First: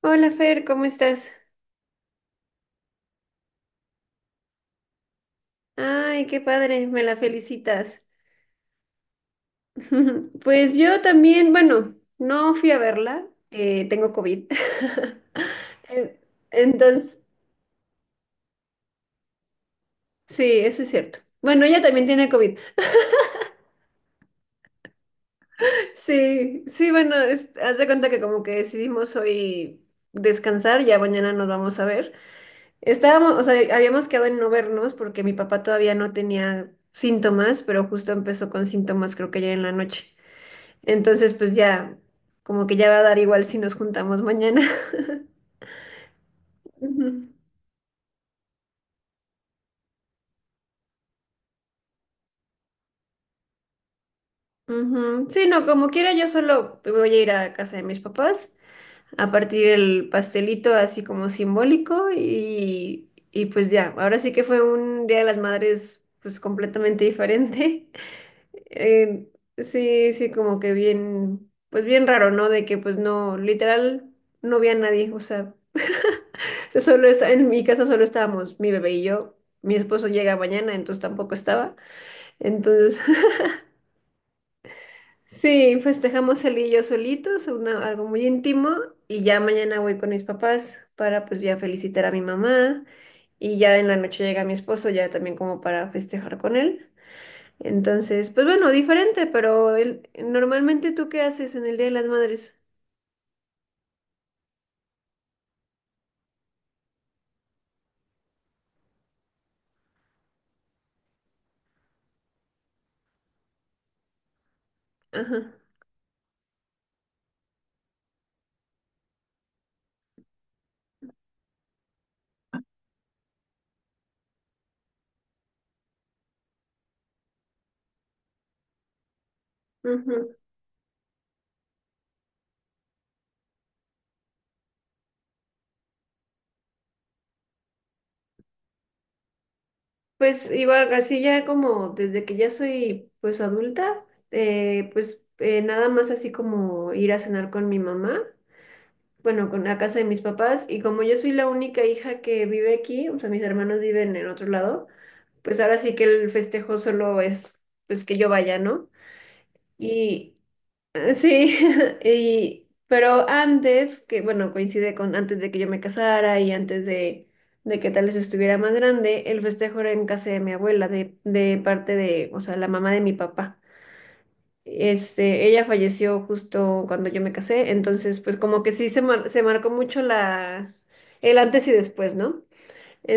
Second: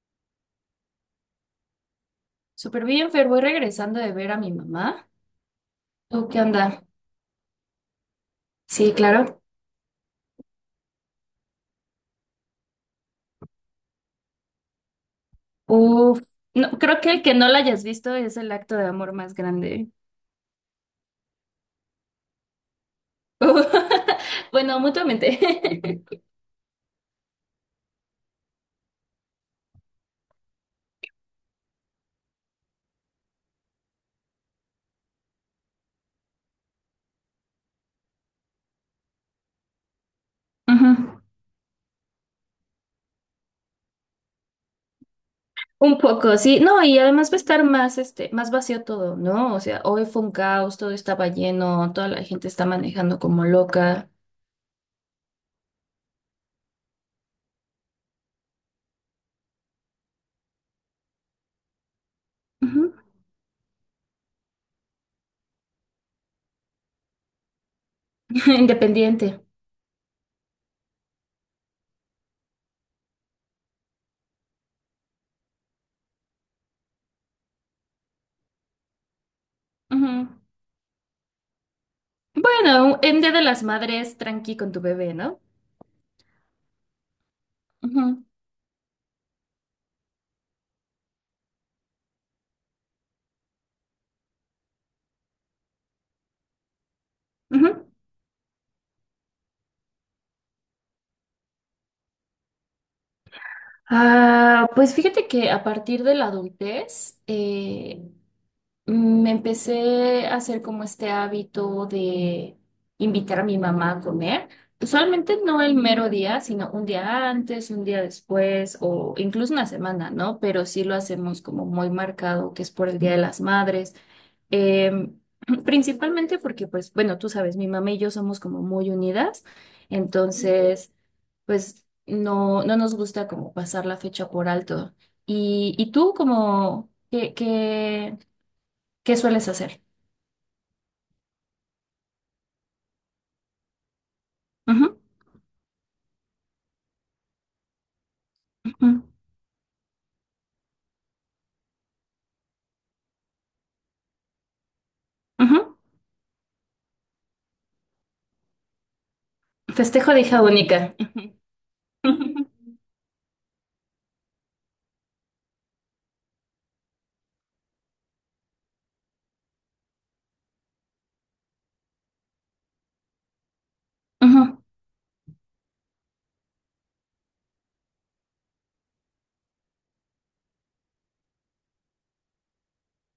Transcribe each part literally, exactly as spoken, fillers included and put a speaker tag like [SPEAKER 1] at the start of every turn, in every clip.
[SPEAKER 1] Hola Fer, ¿cómo estás?
[SPEAKER 2] Súper bien, Fer, voy regresando de ver a mi mamá.
[SPEAKER 1] Ay,
[SPEAKER 2] ¿Tú
[SPEAKER 1] qué
[SPEAKER 2] qué onda?
[SPEAKER 1] padre, me la felicitas.
[SPEAKER 2] Sí, claro.
[SPEAKER 1] Pues yo también, bueno, no fui a verla, eh, tengo COVID. En-
[SPEAKER 2] Uf, no, creo que
[SPEAKER 1] Entonces,
[SPEAKER 2] el que no la hayas visto es el acto de amor más grande.
[SPEAKER 1] sí, eso es cierto. Bueno, ella también tiene COVID.
[SPEAKER 2] Bueno, mutuamente.
[SPEAKER 1] Sí, sí, bueno, es- haz de cuenta que como que decidimos hoy descansar, ya mañana nos vamos a ver. Estábamos, o sea, habíamos quedado en no vernos porque mi papá todavía no tenía síntomas, pero justo empezó con síntomas creo que ayer en la noche.
[SPEAKER 2] Ujú.
[SPEAKER 1] Entonces, pues ya, como que ya va a dar igual si nos juntamos mañana.
[SPEAKER 2] Un poco, sí. No, y además
[SPEAKER 1] Ujú.
[SPEAKER 2] va a estar más, este, más vacío todo, ¿no? O sea, hoy fue un caos, todo estaba lleno, toda la gente está manejando como loca.
[SPEAKER 1] Ujú. Sí, no, como quiera, yo solo voy a ir a casa de mis papás a partir el pastelito así como simbólico
[SPEAKER 2] Ujú.
[SPEAKER 1] y, y pues ya, ahora sí que fue un Día de las Madres pues completamente diferente. Eh,
[SPEAKER 2] Independiente.
[SPEAKER 1] sí, sí, como que bien, pues bien raro, ¿no? De que pues no, literal, no vi a nadie, o sea, yo solo está, en mi casa solo estábamos mi bebé y yo, mi esposo
[SPEAKER 2] Ujú.
[SPEAKER 1] llega mañana, entonces tampoco estaba, entonces
[SPEAKER 2] Bueno, en Día de las Madres, tranqui con tu bebé, ¿no?
[SPEAKER 1] sí, festejamos él y yo solitos, una- algo
[SPEAKER 2] Ujú.
[SPEAKER 1] muy íntimo, y ya mañana voy con mis papás para pues ya felicitar a mi mamá, y ya en la noche llega mi esposo, ya también como para festejar con él.
[SPEAKER 2] Ujú.
[SPEAKER 1] Entonces, pues bueno, diferente, pero el- ¿normalmente tú qué haces en el Día de las Madres?
[SPEAKER 2] Ah, pues fíjate que a partir de la adultez eh, me empecé a hacer como este hábito de invitar a mi mamá a comer. Usualmente
[SPEAKER 1] Ajá.
[SPEAKER 2] no el mero día, sino un día antes, un día después o incluso una semana, ¿no? Pero sí lo hacemos como muy marcado, que es por el Día de las Madres. Eh, principalmente porque, pues, bueno, tú sabes, mi mamá y yo somos como muy unidas,
[SPEAKER 1] Ujú.
[SPEAKER 2] entonces, pues, no, no nos gusta como pasar la fecha por alto. ¿Y, y tú como, qué, qué, qué sueles hacer?
[SPEAKER 1] Pues igual, así ya como desde que ya soy pues adulta, eh,
[SPEAKER 2] Ujú,
[SPEAKER 1] pues eh, nada más así como ir a cenar con mi mamá,
[SPEAKER 2] ujú,
[SPEAKER 1] bueno, con la casa de mis papás, y como yo soy la única hija que vive aquí, o sea, mis hermanos viven en otro lado, pues
[SPEAKER 2] ujú.
[SPEAKER 1] ahora sí que el festejo solo es pues que yo vaya, ¿no?
[SPEAKER 2] Festejo de
[SPEAKER 1] Y
[SPEAKER 2] hija única.
[SPEAKER 1] Eh, sí,
[SPEAKER 2] Ujú, ujú,
[SPEAKER 1] y, pero antes, que bueno, coincide con antes de que yo me casara y antes de, de que tal vez estuviera más grande, el festejo era en casa de mi abuela, de, de parte de, o sea, la mamá de mi papá.
[SPEAKER 2] ujú.
[SPEAKER 1] Este, ella falleció justo cuando yo me casé, entonces pues como que sí se, mar- se marcó mucho la, el antes y después, ¿no?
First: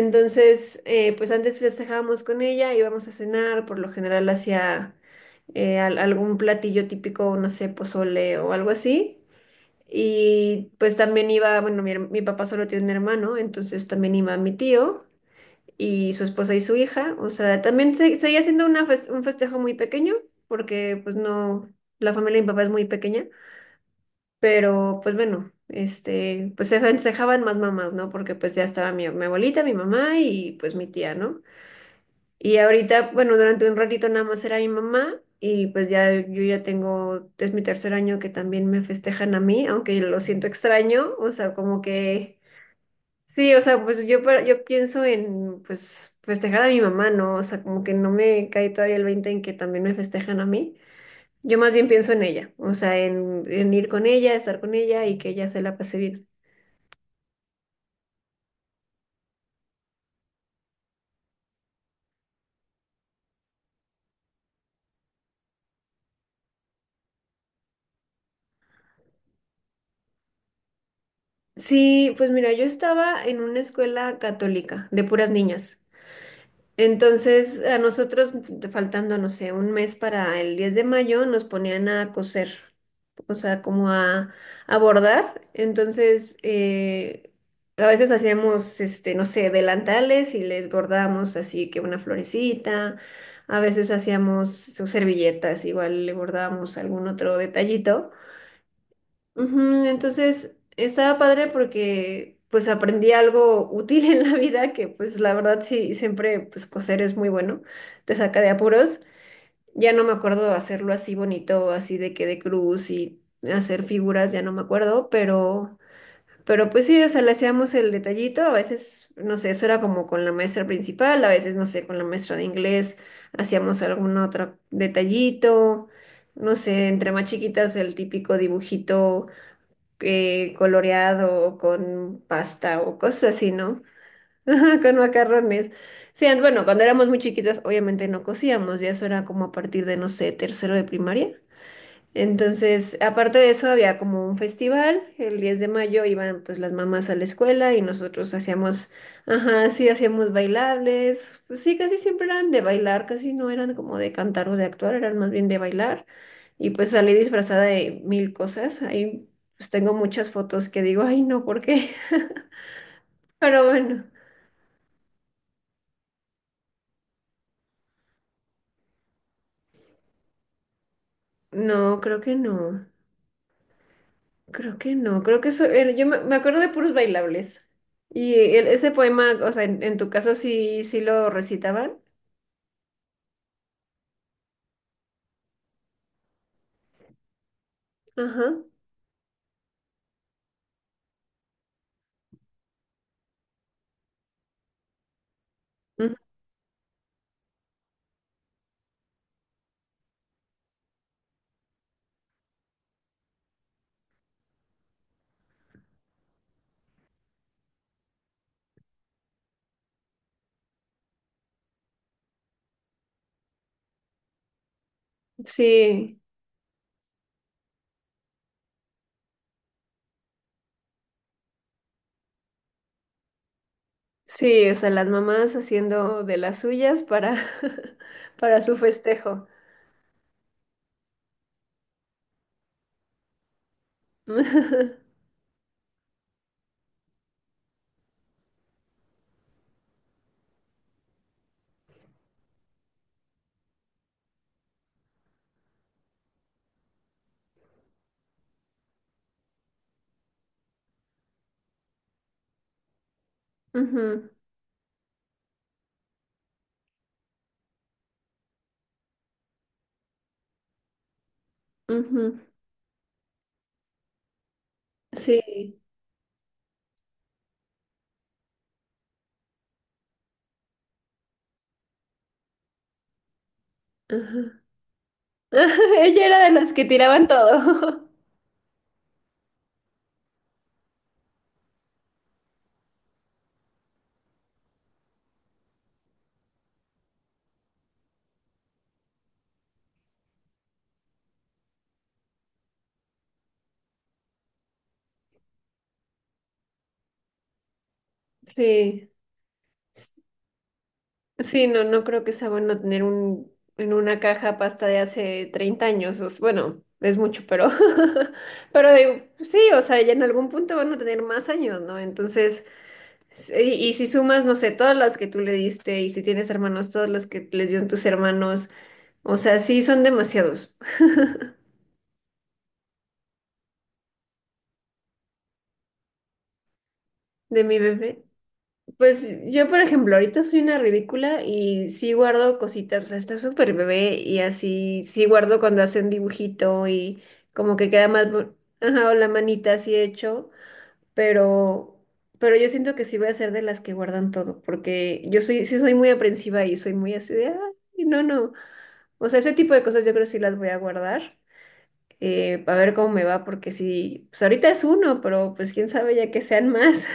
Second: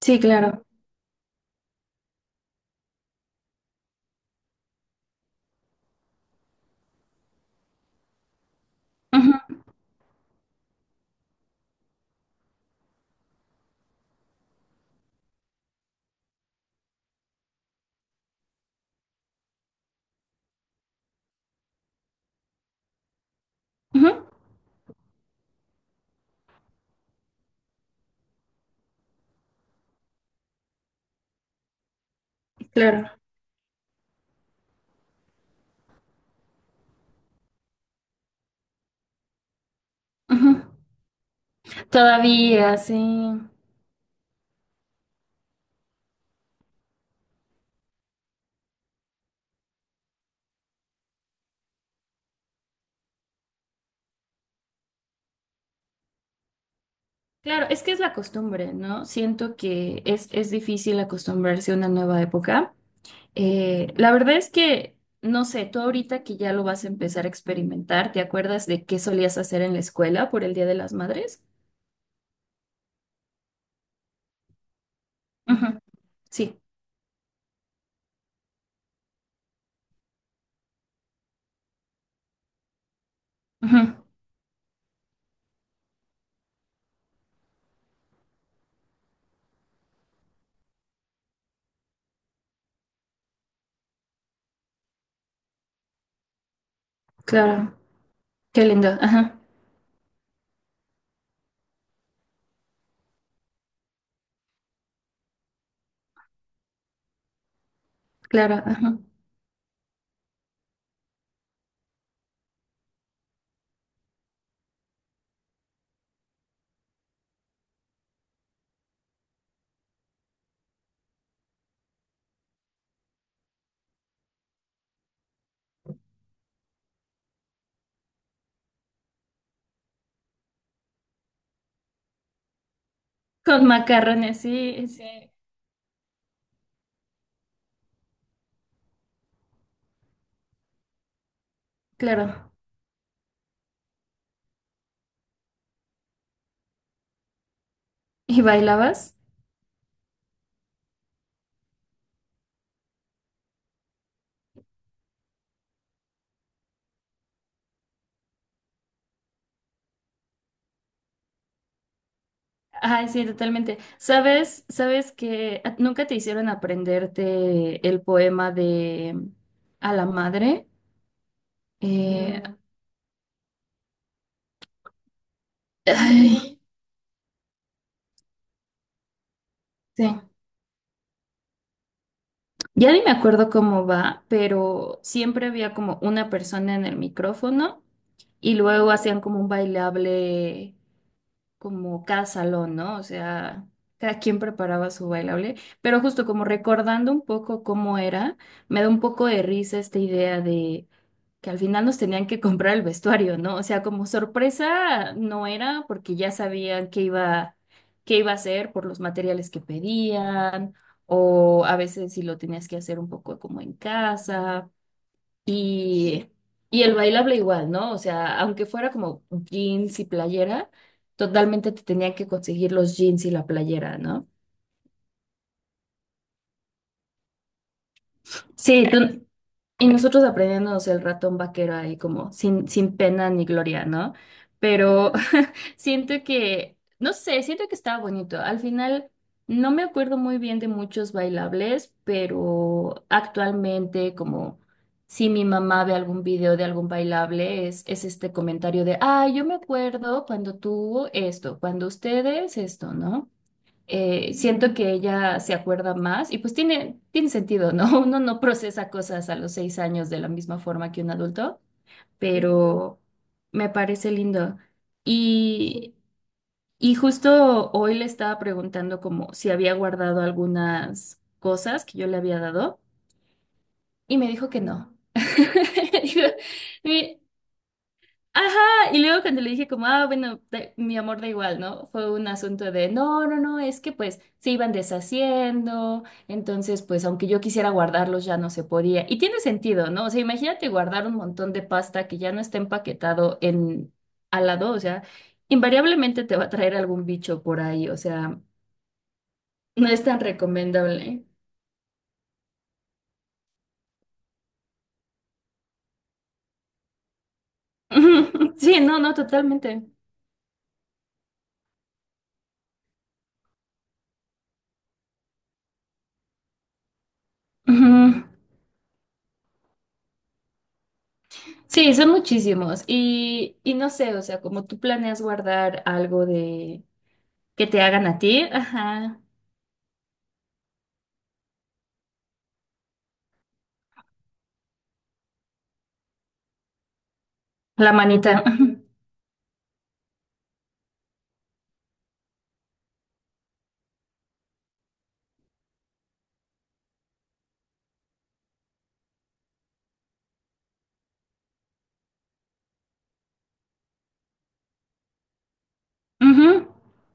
[SPEAKER 2] Sí, claro.
[SPEAKER 1] eh, pues antes festejábamos con ella, íbamos a cenar, por lo general hacia algún platillo típico, no sé, pozole o algo así.
[SPEAKER 2] Ujú,
[SPEAKER 1] Y pues también iba, bueno, mi, her- mi papá solo tiene un hermano, entonces también iba mi tío y su esposa y su hija. O sea, también se, seguía siendo una fes- un festejo muy pequeño, porque pues no, la familia de mi papá es muy pequeña.
[SPEAKER 2] ujú.
[SPEAKER 1] Pero pues bueno, este, pues se festejaban más mamás, ¿no? Porque pues ya estaba mi, mi abuelita, mi mamá y pues mi tía, ¿no? Y ahorita,
[SPEAKER 2] Claro.
[SPEAKER 1] bueno, durante un ratito nada más era mi mamá y pues ya yo ya tengo, es mi tercer año que también me festejan a mí, aunque lo siento
[SPEAKER 2] Ujú.
[SPEAKER 1] extraño, o sea, como que,
[SPEAKER 2] Todavía, sí.
[SPEAKER 1] sí, o sea, pues yo, pa- yo pienso en pues festejar a mi mamá, ¿no? O sea, como que no me cae todavía el veinte en que también me festejan a mí. Yo más bien pienso en ella, o sea, en, en ir con ella, estar con ella y que ella se la pase bien.
[SPEAKER 2] Claro, es que es la costumbre, ¿no? Siento que es, es difícil acostumbrarse a una nueva época. Eh, la verdad es que, no sé, tú ahorita que ya lo vas a empezar a experimentar, ¿te acuerdas de qué solías hacer en la escuela por el Día de las Madres?
[SPEAKER 1] Sí, pues mira, yo estaba en una escuela católica de puras
[SPEAKER 2] Ujú.
[SPEAKER 1] niñas.
[SPEAKER 2] Sí,
[SPEAKER 1] Entonces, a nosotros, faltando, no sé, un mes para el diez de mayo, nos ponían a coser. O sea, como
[SPEAKER 2] ujú,
[SPEAKER 1] a abordar. Entonces, eh, a veces hacíamos, este, no sé, delantales y les bordábamos así que una florecita. A veces hacíamos sus servilletas, igual le bordábamos algún otro
[SPEAKER 2] claro,
[SPEAKER 1] detallito.
[SPEAKER 2] qué lindo, ajá,
[SPEAKER 1] Ujú. Entonces, estaba padre porque pues aprendí algo útil en la vida que pues la verdad sí, siempre pues coser es muy bueno, te saca de
[SPEAKER 2] claro, ajá.
[SPEAKER 1] apuros. Ya no me acuerdo hacerlo así bonito, así de que de cruz y hacer figuras, ya no me acuerdo, pero, pero pues sí, o sea, le hacíamos el detallito, a veces, no sé, eso era como con la maestra principal, a veces, no sé, con la maestra de inglés hacíamos algún otro detallito, no sé, entre más chiquitas el típico dibujito eh, coloreado con pasta o cosas así,
[SPEAKER 2] Con
[SPEAKER 1] ¿no?
[SPEAKER 2] macarrones,
[SPEAKER 1] Ajá,
[SPEAKER 2] sí,
[SPEAKER 1] con
[SPEAKER 2] sí,
[SPEAKER 1] macarrones. Sí, and- bueno, cuando éramos muy chiquitas, obviamente no cocíamos, ya eso era como a partir de, no sé, tercero de primaria.
[SPEAKER 2] claro.
[SPEAKER 1] Entonces, aparte de eso, había como un festival, el diez de mayo de mayo iban pues las mamás a la escuela y nosotros
[SPEAKER 2] ¿Y
[SPEAKER 1] hacíamos,
[SPEAKER 2] bailabas?
[SPEAKER 1] ajá, sí, hacíamos bailables, pues sí, casi siempre eran de bailar, casi no eran como de cantar o de actuar, eran más bien de bailar. Y pues salí disfrazada de mil cosas, ahí pues tengo muchas fotos que digo, ay, no, ¿por qué?
[SPEAKER 2] Ay, sí,
[SPEAKER 1] Pero
[SPEAKER 2] totalmente.
[SPEAKER 1] bueno.
[SPEAKER 2] ¿Sabes, sabes que a- nunca te hicieron aprenderte el poema de mm, a la madre?
[SPEAKER 1] No, creo que
[SPEAKER 2] Eh, No.
[SPEAKER 1] no. Creo que no. Creo que eso era- yo me, me
[SPEAKER 2] Ay,
[SPEAKER 1] acuerdo de puros bailables. Y el- ese poema, o sea, en, en
[SPEAKER 2] sí.
[SPEAKER 1] tu caso sí, sí lo recitaban.
[SPEAKER 2] Ya ni me acuerdo cómo va, pero siempre había como una persona en el micrófono
[SPEAKER 1] Ajá.
[SPEAKER 2] y luego hacían como un bailable como cada salón, ¿no? O sea, cada quien preparaba su bailable, pero
[SPEAKER 1] Ujú.
[SPEAKER 2] justo como recordando un poco cómo era, me da un poco de risa esta idea de que al final nos tenían que comprar el vestuario, ¿no? O sea, como sorpresa no era porque ya sabían qué iba, qué iba a hacer por los materiales que pedían, o a veces si lo tenías que hacer un poco como en casa.
[SPEAKER 1] Sí,
[SPEAKER 2] Y, y el bailable igual, ¿no? O sea, aunque fuera como jeans y playera, totalmente te tenían que conseguir los jeans y la playera, ¿no?
[SPEAKER 1] sí, o sea, las mamás haciendo de las suyas para, para su
[SPEAKER 2] Sí, tú-
[SPEAKER 1] festejo.
[SPEAKER 2] y nosotros aprendiéndonos el ratón vaquero ahí como sin, sin pena ni gloria, ¿no? Pero siento que, no sé, siento que estaba bonito. Al final, no me acuerdo muy bien de muchos bailables, pero actualmente, como si mi mamá ve algún video de algún bailable, es, es este comentario de, ah, yo me acuerdo cuando tú esto, cuando ustedes esto, ¿no?
[SPEAKER 1] Ujú,
[SPEAKER 2] Eh, siento que ella se acuerda más y pues tiene, tiene sentido, ¿no? Uno no procesa cosas a los seis años de la misma forma que un adulto,
[SPEAKER 1] ujú.
[SPEAKER 2] pero me parece lindo.
[SPEAKER 1] Sí.
[SPEAKER 2] Y, y justo hoy le estaba preguntando como si había guardado algunas cosas que yo le había dado y me dijo que
[SPEAKER 1] Ajá.
[SPEAKER 2] no. Dijo,
[SPEAKER 1] Ella era de las que
[SPEAKER 2] y-
[SPEAKER 1] tiraban todo.
[SPEAKER 2] ajá, y luego cuando le dije como, ah, bueno, da- mi amor da igual, ¿no? Fue un asunto de, no, no, no, es que pues se iban deshaciendo, entonces pues aunque yo quisiera guardarlos ya no se podía. Y tiene sentido, ¿no? O sea, imagínate guardar un montón de pasta que ya no está empaquetado en al lado, o sea, invariablemente te va a traer algún bicho por ahí, o sea...
[SPEAKER 1] Sí.
[SPEAKER 2] No es tan recomendable.
[SPEAKER 1] Sí, no, no creo que sea bueno tener un, en una caja pasta de hace treinta años. o s- bueno, es mucho, pero,
[SPEAKER 2] Ujú. Sí,
[SPEAKER 1] pero
[SPEAKER 2] no, no,
[SPEAKER 1] digo, pues sí, o
[SPEAKER 2] totalmente.
[SPEAKER 1] sea, ya en algún punto van a tener más años, ¿no? Entonces, s- y, y si sumas, no sé, todas las que tú le diste y si tienes hermanos, todas las que les dieron tus
[SPEAKER 2] Ujú.
[SPEAKER 1] hermanos, o sea, sí, son demasiados
[SPEAKER 2] Sí, son muchísimos. Y, y no sé, o sea, como tú planeas guardar algo de
[SPEAKER 1] de
[SPEAKER 2] que
[SPEAKER 1] mi
[SPEAKER 2] te hagan a
[SPEAKER 1] bebé.
[SPEAKER 2] ti, ajá,
[SPEAKER 1] Pues yo, por ejemplo, ahorita soy una ridícula y sí guardo cositas, o sea, está súper bebé y así, sí guardo cuando hacen dibujito y como que
[SPEAKER 2] la
[SPEAKER 1] queda más,
[SPEAKER 2] manita.
[SPEAKER 1] bo-
[SPEAKER 2] Ujú.
[SPEAKER 1] ajá, o la manita así hecho, pero, pero yo siento que sí voy a ser de las que guardan todo, porque yo soy, sí soy muy aprensiva y soy muy así de, ay, no, no, o sea, ese tipo de cosas yo creo que sí las voy a guardar, eh, a ver cómo me va, porque sí, pues ahorita es uno, pero pues quién sabe ya que
[SPEAKER 2] Ujú.
[SPEAKER 1] sean más,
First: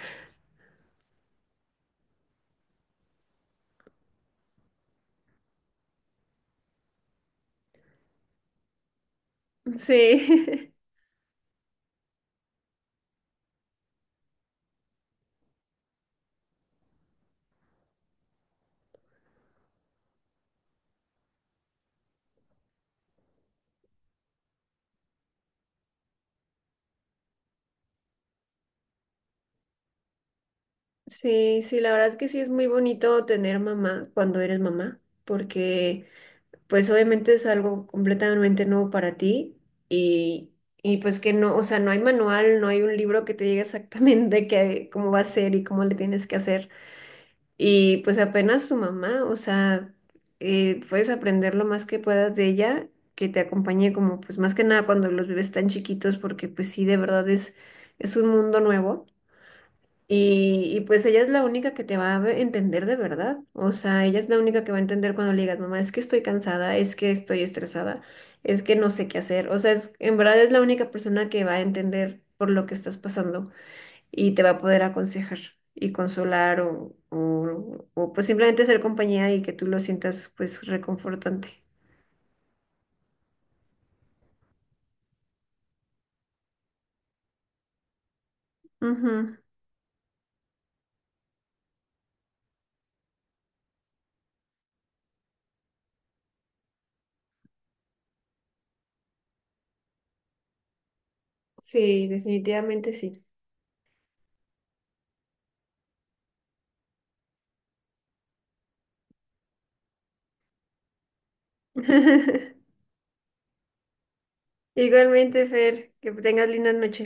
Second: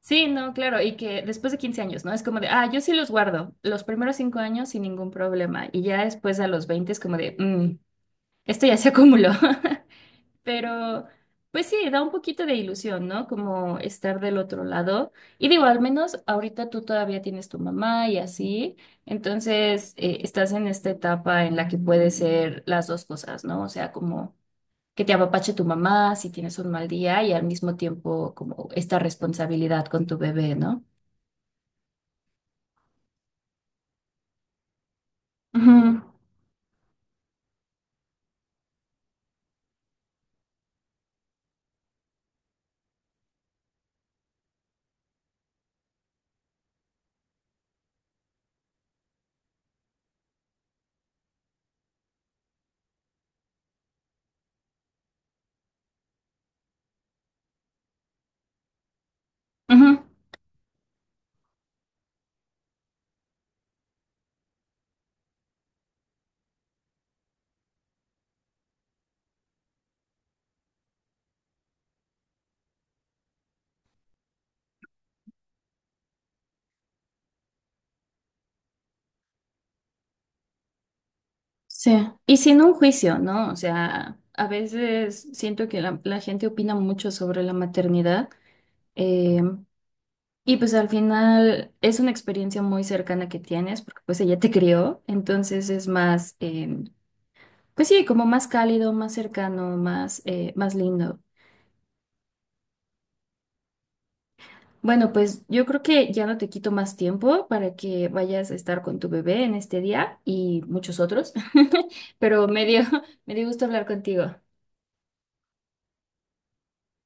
[SPEAKER 2] Sí, no, claro, y que después de quince años, ¿no? Es como de, ah, yo sí los guardo los primeros cinco años sin ningún problema. Y ya después a los veinte es como de, mm, esto ya se acumuló.
[SPEAKER 1] sí.
[SPEAKER 2] Pero, pues sí, da un poquito de ilusión, ¿no? Como estar del otro lado. Y digo, al menos ahorita tú todavía tienes tu mamá y así. Entonces, eh, estás en esta etapa en la que puede ser las dos cosas, ¿no? O sea, como que te apapache tu mamá si tienes un mal día y al mismo tiempo como esta responsabilidad con tu bebé, ¿no?
[SPEAKER 1] Sí, sí, la verdad es que sí es muy bonito tener mamá cuando eres mamá,
[SPEAKER 2] Ujú,
[SPEAKER 1] porque pues obviamente es algo completamente nuevo para ti y, y pues que no, o sea, no hay manual, no hay un libro que te diga exactamente qué, cómo va a ser y cómo le tienes que hacer. Y pues apenas tu mamá, o sea, eh, puedes aprender lo más que puedas de ella, que te acompañe como pues más que nada cuando los bebés tan chiquitos, porque pues sí, de verdad es, es un mundo nuevo.
[SPEAKER 2] ujú.
[SPEAKER 1] Y, y pues ella es la única que te va a ve- entender de verdad. O sea, ella es la única que va a entender cuando le digas, mamá, es que estoy cansada, es que estoy estresada, es que no sé qué hacer. O sea, es- en verdad es la única persona que va a entender por lo que estás pasando y te va a poder aconsejar y consolar o, o, o, pues simplemente ser compañía y que tú lo sientas pues reconfortante.
[SPEAKER 2] Sí. Y sin un juicio, ¿no? O sea, a veces siento que la, la gente opina mucho sobre la maternidad,
[SPEAKER 1] Ujú.
[SPEAKER 2] em, y pues al final es una experiencia muy cercana que tienes, porque pues ella te crió, entonces es más, em, pues sí, como más cálido, más cercano, más, eh, más lindo.
[SPEAKER 1] Sí, definitivamente sí.
[SPEAKER 2] Bueno, pues yo creo que ya no te quito más tiempo para que vayas a estar con tu bebé en este día y muchos otros, pero me dio, me dio gusto hablar contigo.
[SPEAKER 1] Igualmente, Fer, que tengas linda noche.